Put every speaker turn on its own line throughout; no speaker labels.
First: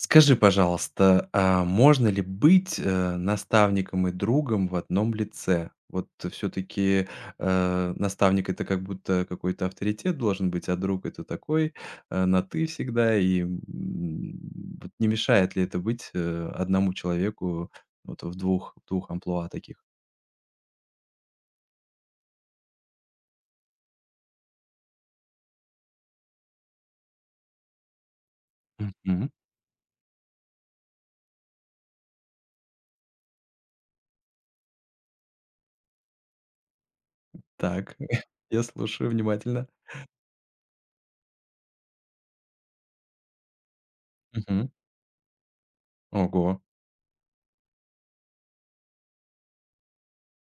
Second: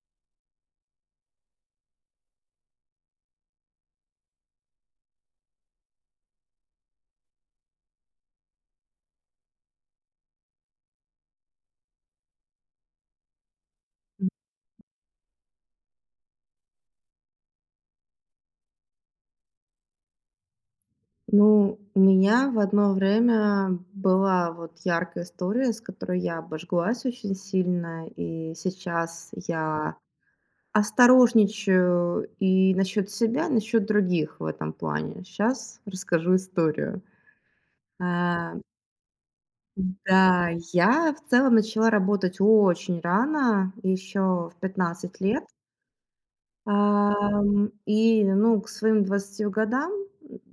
Скажи, пожалуйста, а можно ли быть, наставником и другом в одном лице? Вот все таки наставник — это как будто какой-то авторитет должен быть, а друг — это такой, на "ты" всегда. Вот не мешает ли это быть, одному человеку вот в двух амплуа таких?
Ну, у меня в одно время была вот яркая история, с которой я обожглась очень сильно, и
Мгм.
сейчас я осторожничаю и насчет себя, и насчет других в этом плане. Сейчас расскажу историю.
Так,
А,
я слушаю внимательно.
да, я в целом начала работать очень рано, еще в
Мгм.
15 лет.
Ого,
И, ну, к своим 20 годам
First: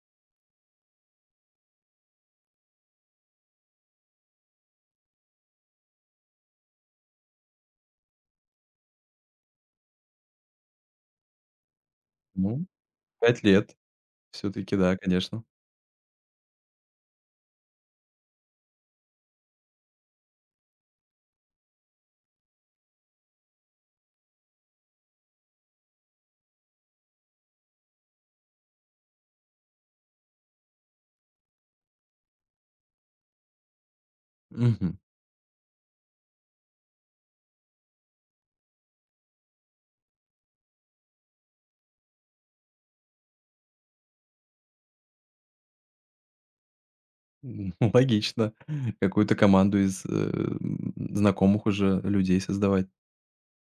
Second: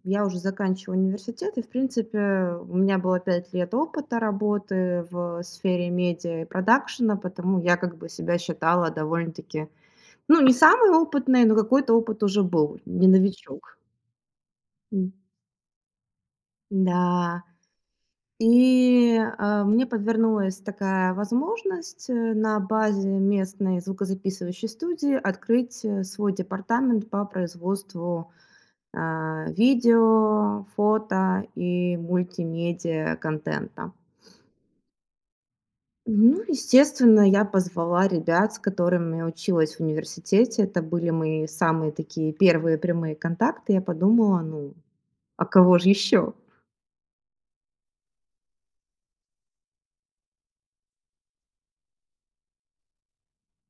я уже заканчиваю университет, и, в принципе, у меня было 5 лет опыта работы в сфере медиа и продакшена, потому я как бы себя считала довольно-таки, ну, не самой опытной, но какой-то опыт уже
ну,
был, не
5 лет.
новичок.
Все таки да,
М,
конечно.
да. И, мне подвернулась такая возможность, на базе местной звукозаписывающей студии открыть, свой департамент по производству видео, фото и мультимедиа контента.
Мгм.
Ну, естественно, я позвала ребят, с которыми я училась в университете. Это были мои самые такие первые прямые контакты. Я подумала, ну, а кого же еще?
М, логично. Какую-то команду из знакомых уже людей создавать.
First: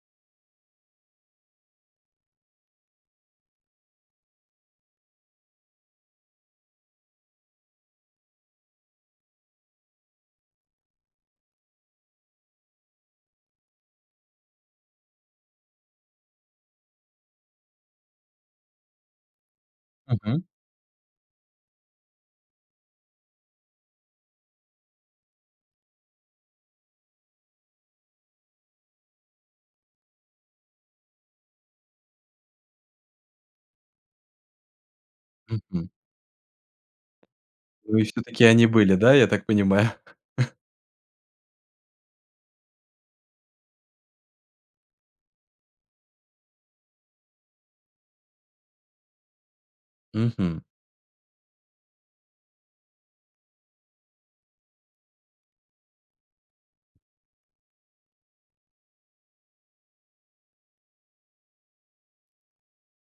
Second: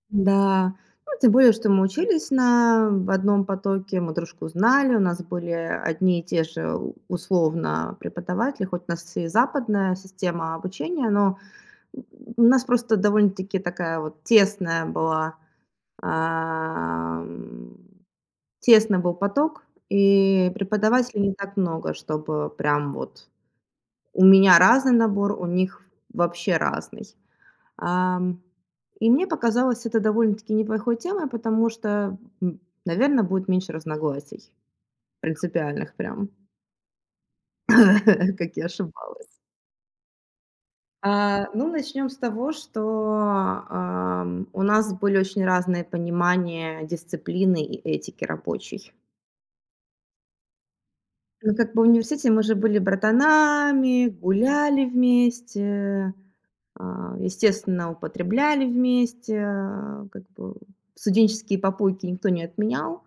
Да, ну, тем более, что мы учились на в одном потоке, мы дружку знали, у нас были одни и те же условно преподаватели, хоть у нас и западная система обучения, но у нас просто довольно-таки такая вот тесная была, ам, тесный был поток,
Мгм.
и преподавателей не так много, чтобы прям вот у меня разный набор, у них вообще разный. Ам, и мне показалось это довольно-таки неплохой темой, потому что, наверное, будет меньше разногласий
Мгм.
принципиальных прям,
Ну и все-таки
как я
они были, да, я
ошибалась.
так понимаю?
Ну, начнем с того, что, у нас были очень разные понимания дисциплины и этики рабочей.
Мгм.
Ну, как бы в университете мы же были братанами, гуляли вместе, а, естественно, употребляли вместе, а, как бы студенческие попойки никто не отменял.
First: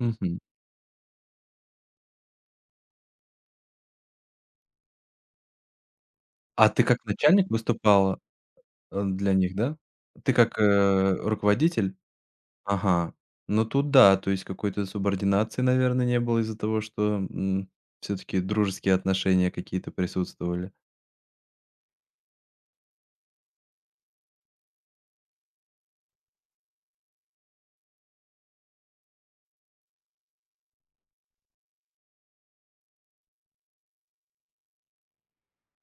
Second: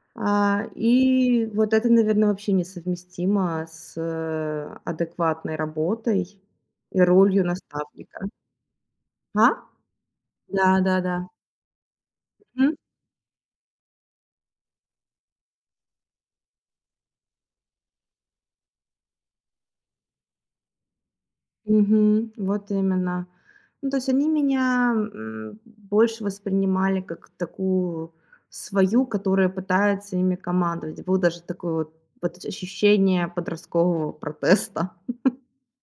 Мгм.
И вот это, наверное, вообще несовместимо с, адекватной работой
А ты как
и ролью
начальник выступала
наставника.
для
А?
них, да? Ты как
Да-да-да.
руководитель?
Мгм.
Ага. Ну тут да, то есть какой-то субординации, наверное, не было из-за того, что все-таки дружеские отношения какие-то присутствовали.
Мгм. Вот именно. Ну, то есть они меня, больше воспринимали как такую свою, которая пытается ими командовать. Было даже такое вот ощущение подросткового протеста.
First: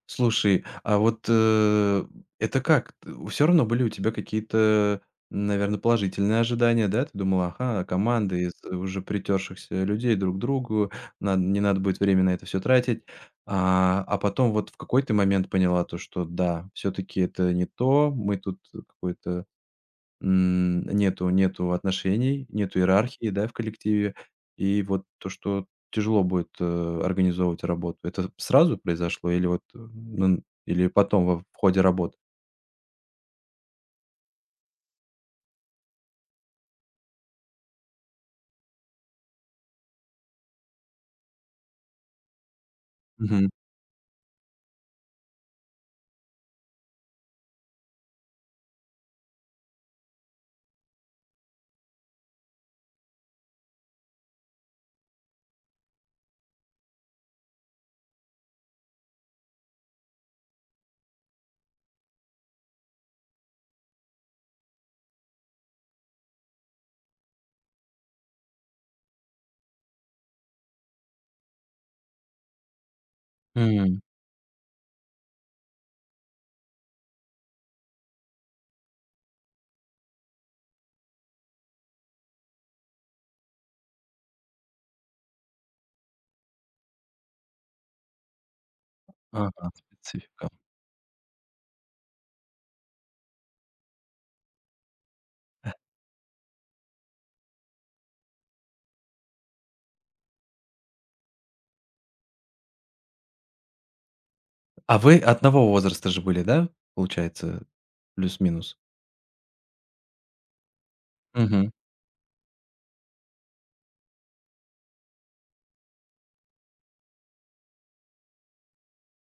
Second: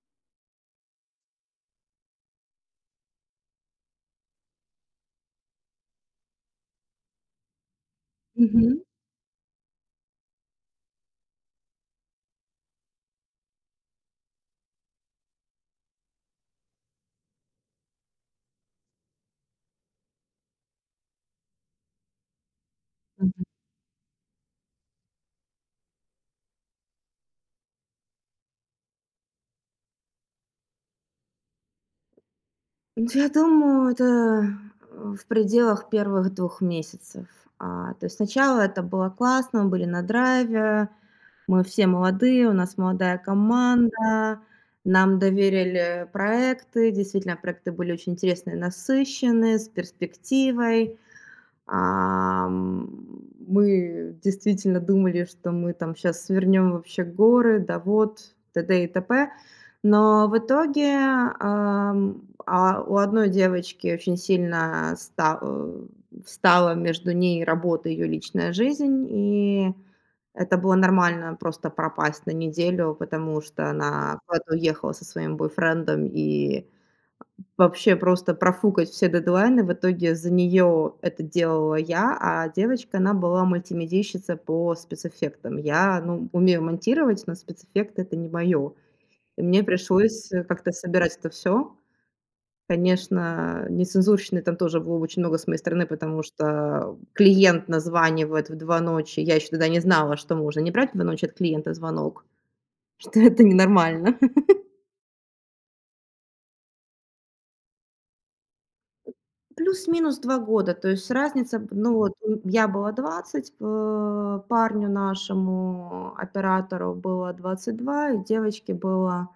Слушай, а вот, это как? Все равно были у тебя какие-то, наверное, положительные ожидания, да? Ты думала: "Ага, команда из
Мгм.
уже притершихся людей друг к другу, над не надо будет время на это все тратить". А потом вот в какой то момент поняла то, что да, все таки это не то, мы тут какой-то. М, нету отношений, нету иерархии,
Мгм.
да, в коллективе. И вот то, что тяжело будет, организовывать работу, это сразу произошло или вот, ну, или потом во в ходе работы?
Ну, я думаю, это, в пределах первых двух месяцев. То есть сначала это было классно, мы были на драйве, мы все молодые, у нас молодая
Мгм.
команда, нам доверили проекты. Действительно, проекты были очень интересные, насыщенные, с перспективой. Ам, мы действительно думали, что мы там сейчас свернем вообще горы, да вот, т.д. и т.п. Но в итоге, у одной девочки очень сильно встала между ней и работой её личная жизнь, и это было нормально просто пропасть на неделю, потому что
М,
она куда-то уехала со своим бойфрендом, и вообще просто профукать все дедлайны. В итоге за нее это делала я, а девочка, она была мультимедийщица по спецэффектам. Я, ну, умею монтировать, но спецэффекты- это не моё. И мне
ага,
пришлось,
специфика.
как-то собирать это все. Конечно, нецензурщины там тоже было очень много с моей стороны, потому что клиент названивает в 2 ночи. Я еще тогда не знала, что можно не брать в 2 ночи от клиента звонок, что это ненормально.
А вы одного возраста же были, да, получается, плюс-минус?
Плюс-минус 2 года, то есть разница,
Мгм,
ну вот, я была 20, парню нашему, оператору было 22, и девочке было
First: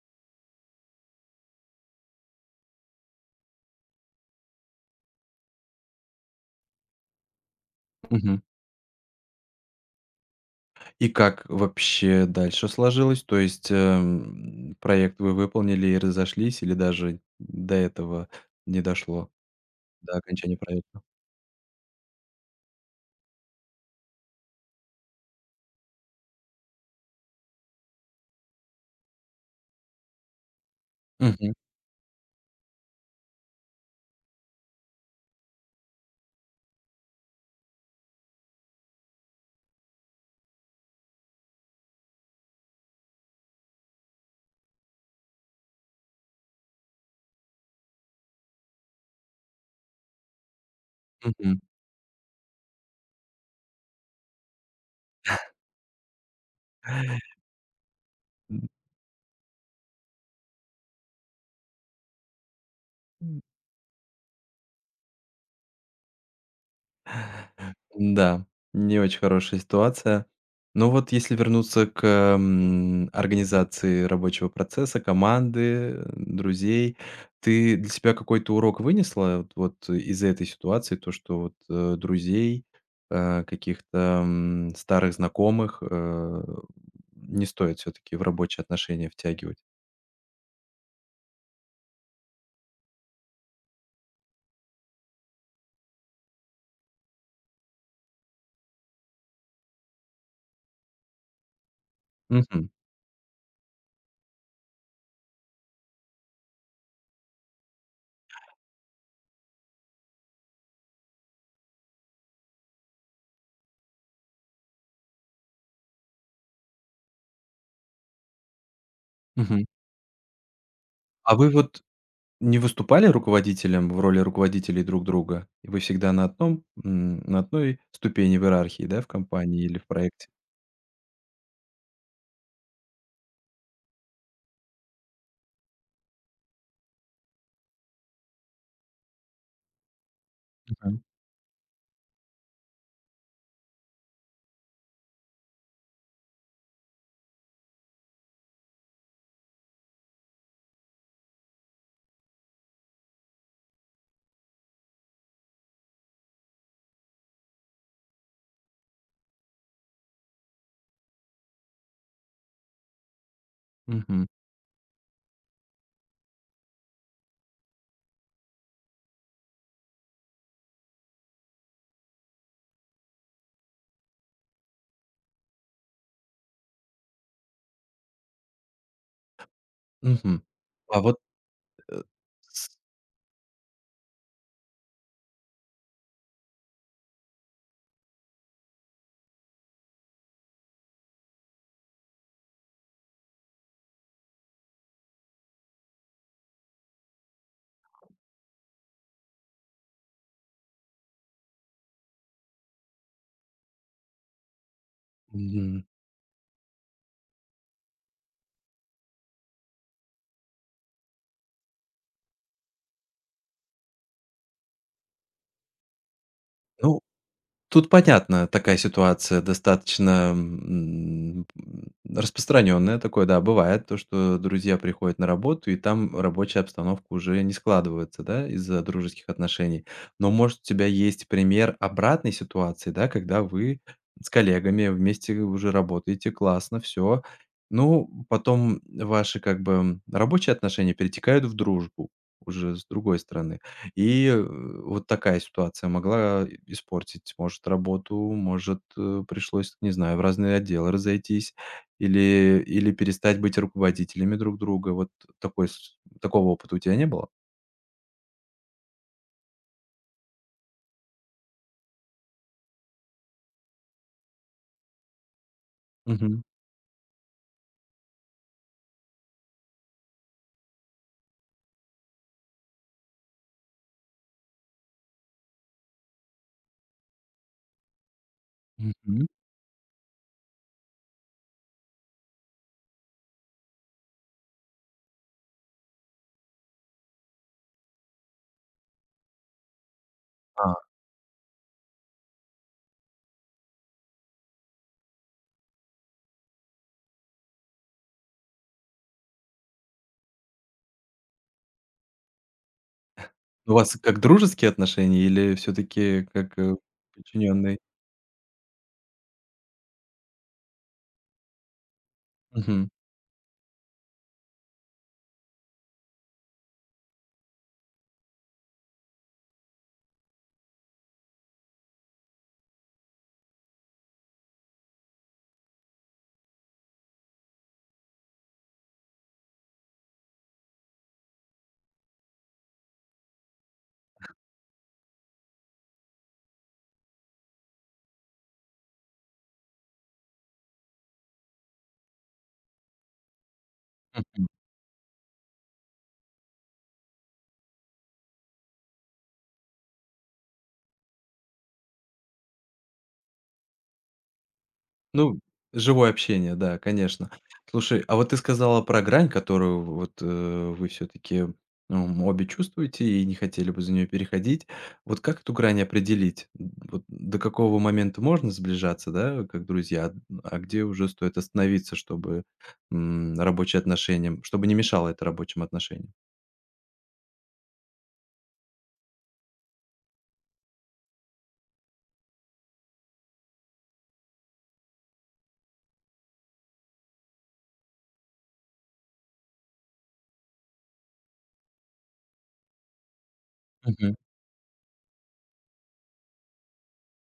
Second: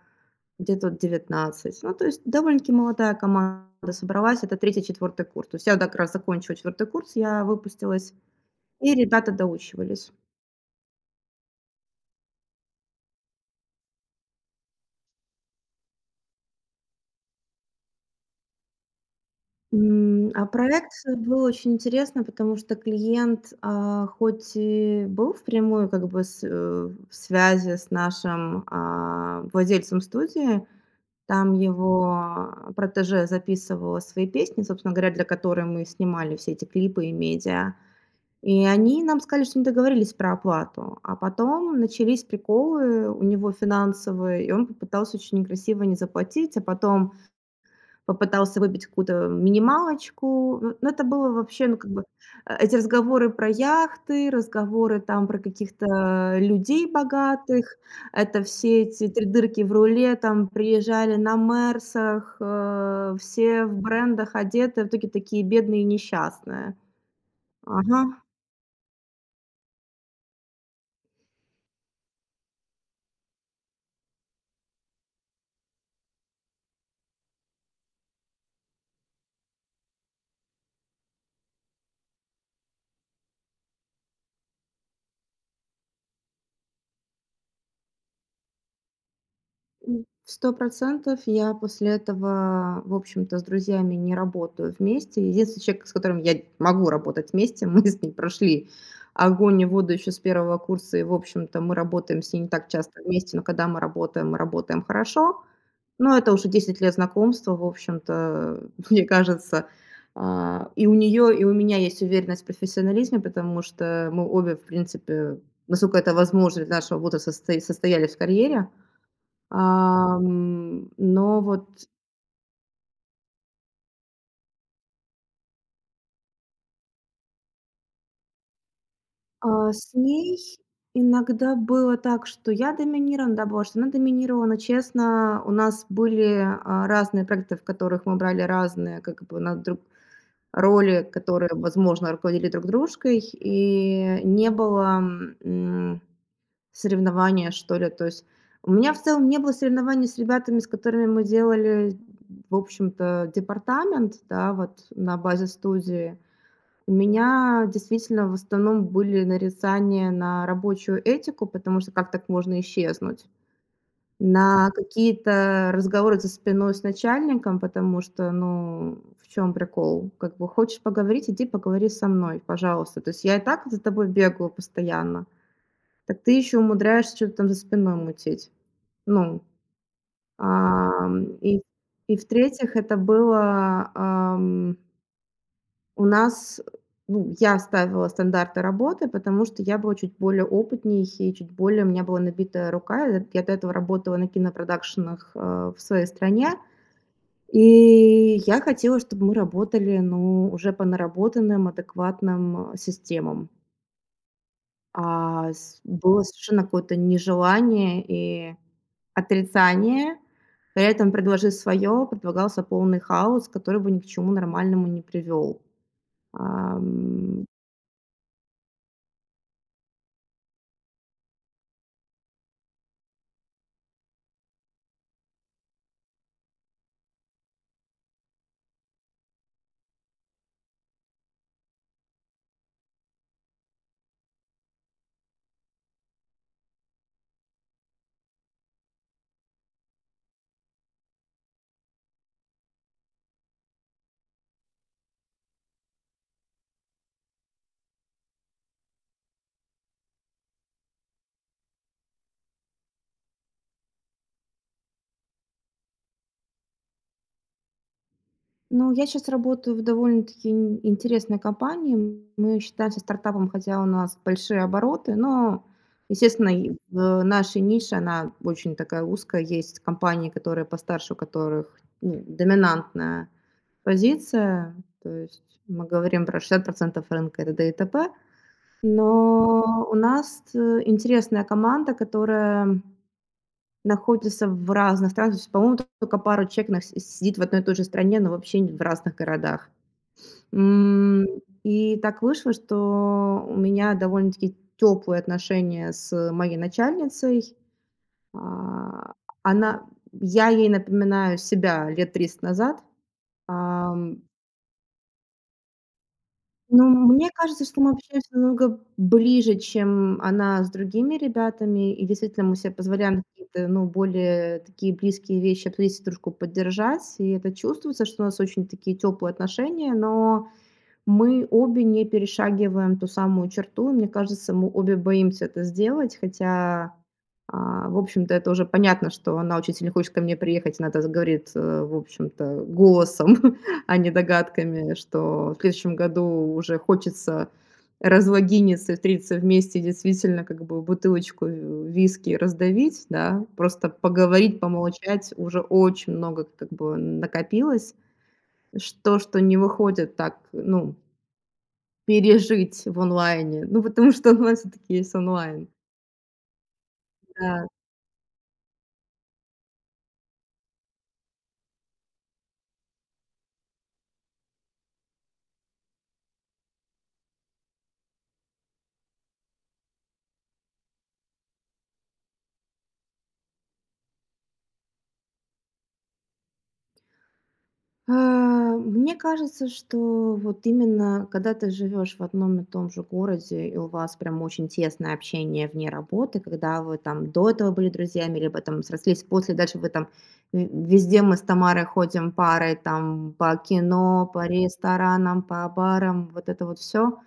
где-то вот 19. Ну, то есть довольно-таки молодая команда собралась, это третий-четвертый курс. То есть я вот как раз закончила четвертый курс, я выпустилась.
мгм.
И ребята доучивались.
И как вообще дальше сложилось? То есть, проект вы выполнили и разошлись или даже до этого не дошло, до
А
окончания
проект
проекта?
был очень интересно, потому что клиент, хоть и был впрямую как бы в связи с нашим, владельцем студии, там
Мгм,
его протеже записывала свои песни, собственно говоря, для которой мы снимали все эти клипы и медиа. И они нам сказали, что не договорились про оплату. А потом начались приколы у него финансовые, и он попытался очень некрасиво не заплатить, а потом попытался выбить какую-то минималочку. Ну, это было вообще, ну, как бы, эти разговоры про яхты, разговоры там про каких-то людей богатых. Это все эти 3 дырки в руле, там приезжали на "Мерсах",
мгм.
все в брендах одеты, в итоге такие бедные и несчастные. Ага.
М, да, не очень хорошая ситуация. Но вот если вернуться к, организации рабочего процесса, команды, друзей, ты для себя какой-то урок вынесла вот из этой ситуации? То, что вот, друзей, э, каких-то, старых знакомых, не стоит все таки в рабочие отношения втягивать?
Сто процентов. Я после этого, в общем-то, с друзьями не работаю вместе. Единственный человек, с которым я могу работать вместе, мы с ней прошли огонь и воду еще с первого курса, и, в общем-то, мы работаем с ней не так
Мгм,
часто вместе, но когда мы работаем хорошо. Но это уже 10 лет знакомства, в общем-то, мне кажется, и у нее, и у меня есть уверенность в профессионализме, потому что мы обе, в принципе, насколько это возможно для нашего возраста, состоялись в карьере.
мгм.
Ам,
А
но
вы
вот,
вот не выступали руководителем в роли руководителей друг друга? И вы всегда на одном, на одной ступени в иерархии, да, в компании или в
с
проекте?
ней иногда было так, что я доминирована, да, была, что она доминирована, честно, у нас были, разные проекты, в которых мы брали разные, как бы, на друг
Мгм.
роли, которые, возможно, руководили друг дружкой, и не было, м, соревнования, что ли. То есть у меня в целом не было соревнований с ребятами, с которыми мы делали, в общем-то, департамент, да, вот на базе студии. У меня действительно в основном были нарицания на рабочую этику, потому что как так можно исчезнуть?
Мгм,
На какие-то разговоры за спиной с начальником, потому что, ну, в чем прикол? Как бы хочешь поговорить, иди поговори со мной, пожалуйста. То есть я и так за тобой бегаю постоянно, так ты еще умудряешься что-то там за спиной мутить. Ну,
мгм. А вот,
ам, и, и в-третьих, это было, у нас, ну, я ставила стандарты работы, потому что я была чуть более опытней и чуть более у меня была набитая рука. Я до этого работала на кинопродакшенах, в своей стране, и я хотела, чтобы мы работали, ну, уже по наработанным, адекватным, системам. А с
мгм,
было совершенно какое-то нежелание и отрицание. При этом "предложи свое" предлагался полный хаос, который бы ни к чему нормальному не привел.
ну Тут понятно, такая ситуация достаточно, распространенная. Такое, да, бывает, то, что друзья приходят на работу, и там рабочая обстановка уже не складывается, да, из-за дружеских отношений. Но, может, у тебя есть пример обратной ситуации, да, когда вы с коллегами вместе уже работаете, классно, все. Ну, потом ваши, как бы, рабочие отношения перетекают в дружбу уже с другой стороны. И, вот такая ситуация могла испортить, может, работу, может, пришлось, не знаю, в разные отделы разойтись или перестать быть руководителями друг друга. Вот такой с такого опыта у тебя не было?
Ну, я сейчас работаю в довольно-таки ин интересной компании. Мы считаемся стартапом, хотя у нас большие обороты, но,
Мгм.
естественно, и в нашей нише, она очень такая узкая. Есть компании, которые постарше, у которых, ну, доминантная позиция. То есть мы говорим про 60 рынка это т.д. и т.п.
Мгм.
Но у нас, интересная команда, которая находятся в разных странах. То есть, по-моему, только пару человек на сидит в одной и той же стране, но вообще в разных городах.
А,
М, и так вышло, что у меня довольно-таки теплые отношения с моей начальницей. А, она я ей напоминаю себя лет 30 назад.
у вас как
Ам,
дружеские отношения или все таки как,
Ну, мне кажется,
подчиненный?
что мы общаемся намного ближе, чем она с другими ребятами, и действительно мы себе позволяем какие-то, ну, более такие близкие вещи обсудить, друг поддержать, и это чувствуется, что у нас очень такие теплые отношения, но мы обе не перешагиваем ту самую черту. И мне кажется, мы обе боимся это сделать, хотя, в общем-то, это уже понятно, что она очень сильно хочет ко мне приехать. Она это говорит, в общем-то, голосом, а не догадками, что в следующем году уже хочется разлогиниться, и встретиться вместе, и действительно, как бы бутылочку в виски раздавить, да. Просто поговорить, помолчать уже очень много как бы накопилось. Что не выходит так, ну, пережить в онлайне. Ну, потому что онлайн всё-таки есть
Ну,
онлайн.
живое общение, да, конечно.
Да.
Слушай, а вот ты сказала про грань, которую вот, вы все таки обе чувствуете и не хотели бы за нее переходить. Вот как эту грань определить? М, вот до какого момента можно сближаться, да, как друзья, а где уже стоит остановиться, чтобы, рабочие отношения, чтобы не мешало это рабочим отношениям?
А, мне кажется, что вот именно когда ты живешь в одном и том же городе, и у вас прям очень тесное общение вне работы, когда вы там до этого были друзьями, либо там срослись после, дальше вы там в везде мы с Тамарой ходим парой там по
Мгм.
кино, по ресторанам, по барам, вот это вот все.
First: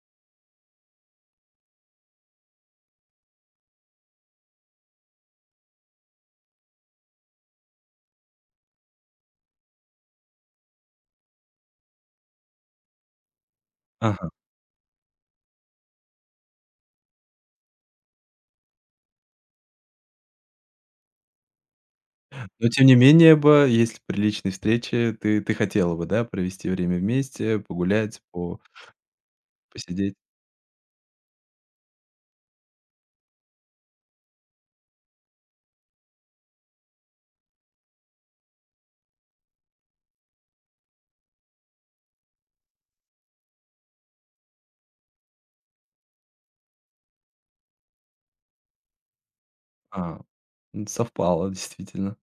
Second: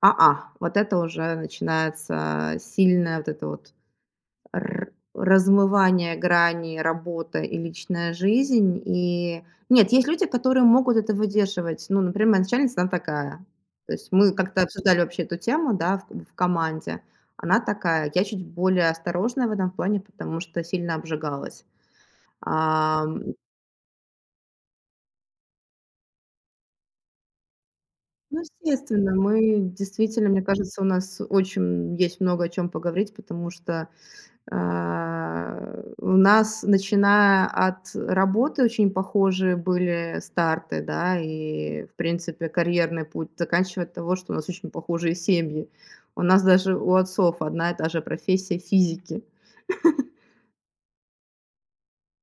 Вот это уже начинается сильное вот это вот р размывание грани работа и личная жизнь. И нет, есть люди, которые могут это выдерживать. Ну, например, моя начальница, она такая. То есть
Ага.
мы как-то обсуждали вообще эту тему, да, в команде. Она такая. Я чуть более осторожная в этом плане, потому что сильно обжигалась.
Но тем не
Ам,
менее бы, если при личной встрече ты хотела бы, да, провести время вместе, погулять,
ну,
по
естественно, мы
посидеть?
действительно, мне кажется, у нас очень есть много о чем поговорить, потому что А, у нас, начиная от работы, очень похожие были старты, да, и, в принципе, карьерный путь, заканчивая от того, что у нас очень похожие семьи. У нас даже у отцов одна и та же профессия физики.
А. М, совпало, действительно.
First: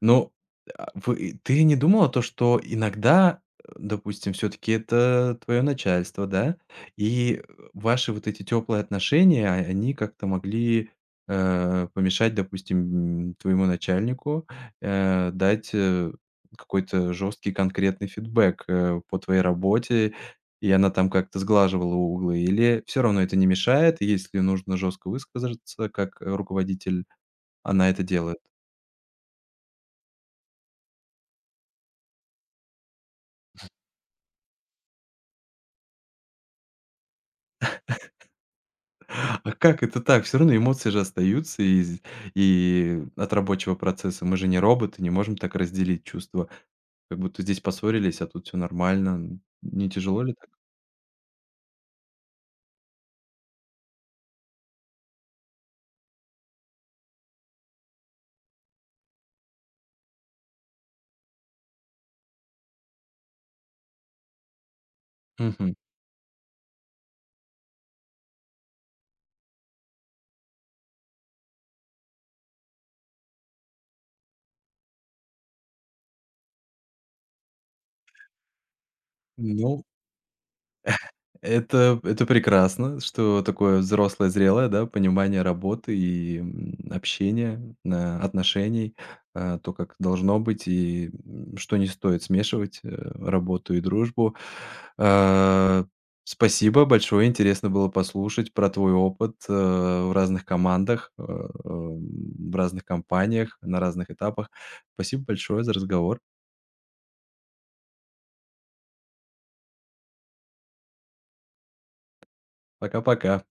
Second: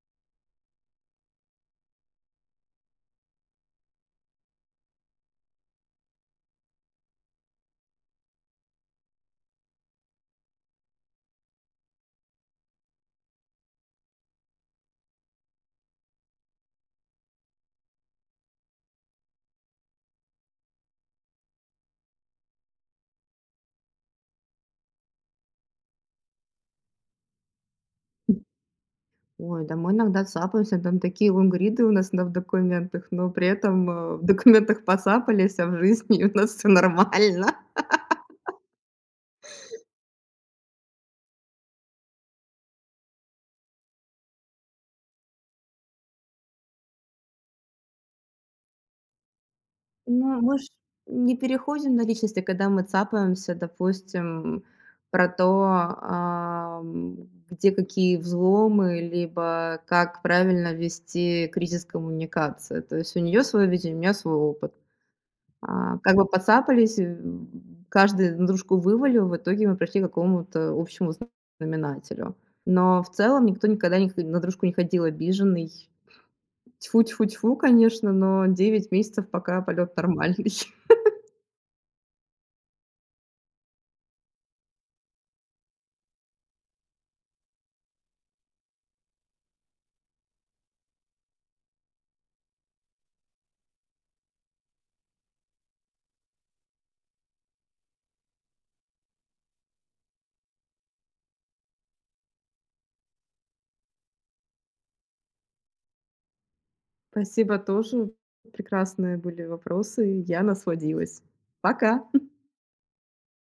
Но, а, вы ты не думала то, что иногда, допустим, все таки это твое начальство, да, и, ваши вот эти теплые отношения, а они как-то могли, помешать, допустим, твоему начальнику, дать, какой-то жесткий конкретный фидбэк, по твоей работе, и она там как-то сглаживала углы? Или все равно это не мешает, и если нужно жестко высказаться как, руководитель, она это делает?
Ой, да мы иногда цапаемся, там такие лонгриды у нас на в документах, но при этом, в документах поцапались, а в жизни у нас все нормально.
А как это так? Все равно эмоции же остаются из и от рабочего процесса. Мы же не роботы, не можем так разделить чувства. Как будто здесь поссорились, а тут все нормально. Не тяжело ли
Ну,
так?
мы ж не переходим на личности, когда мы цапаемся, допустим, про то, где какие взломы, либо как правильно вести кризис коммуникации. То есть у нее свое видение, у меня свой опыт.
Мгм.
Как бы подцапались, каждый на дружку вывалил, в итоге мы пришли к какому-то общему знаменателю. Но в целом никто никогда не на дружку не ходил обиженный. Тьфу-тьфу-тьфу, конечно, но 9 месяцев пока
Ну,
полет нормальный.
это прекрасно, что такое взрослое, зрелое, да, понимание работы и, общения, отношений, то, как должно быть и, что не стоит смешивать, работу и дружбу. А, спасибо большое, интересно было послушать про твой опыт, в разных командах, в разных компаниях, на разных этапах. Спасибо большое за разговор.
Спасибо тоже. Прекрасные были вопросы. Я насладилась. Пока!
Пока-пока.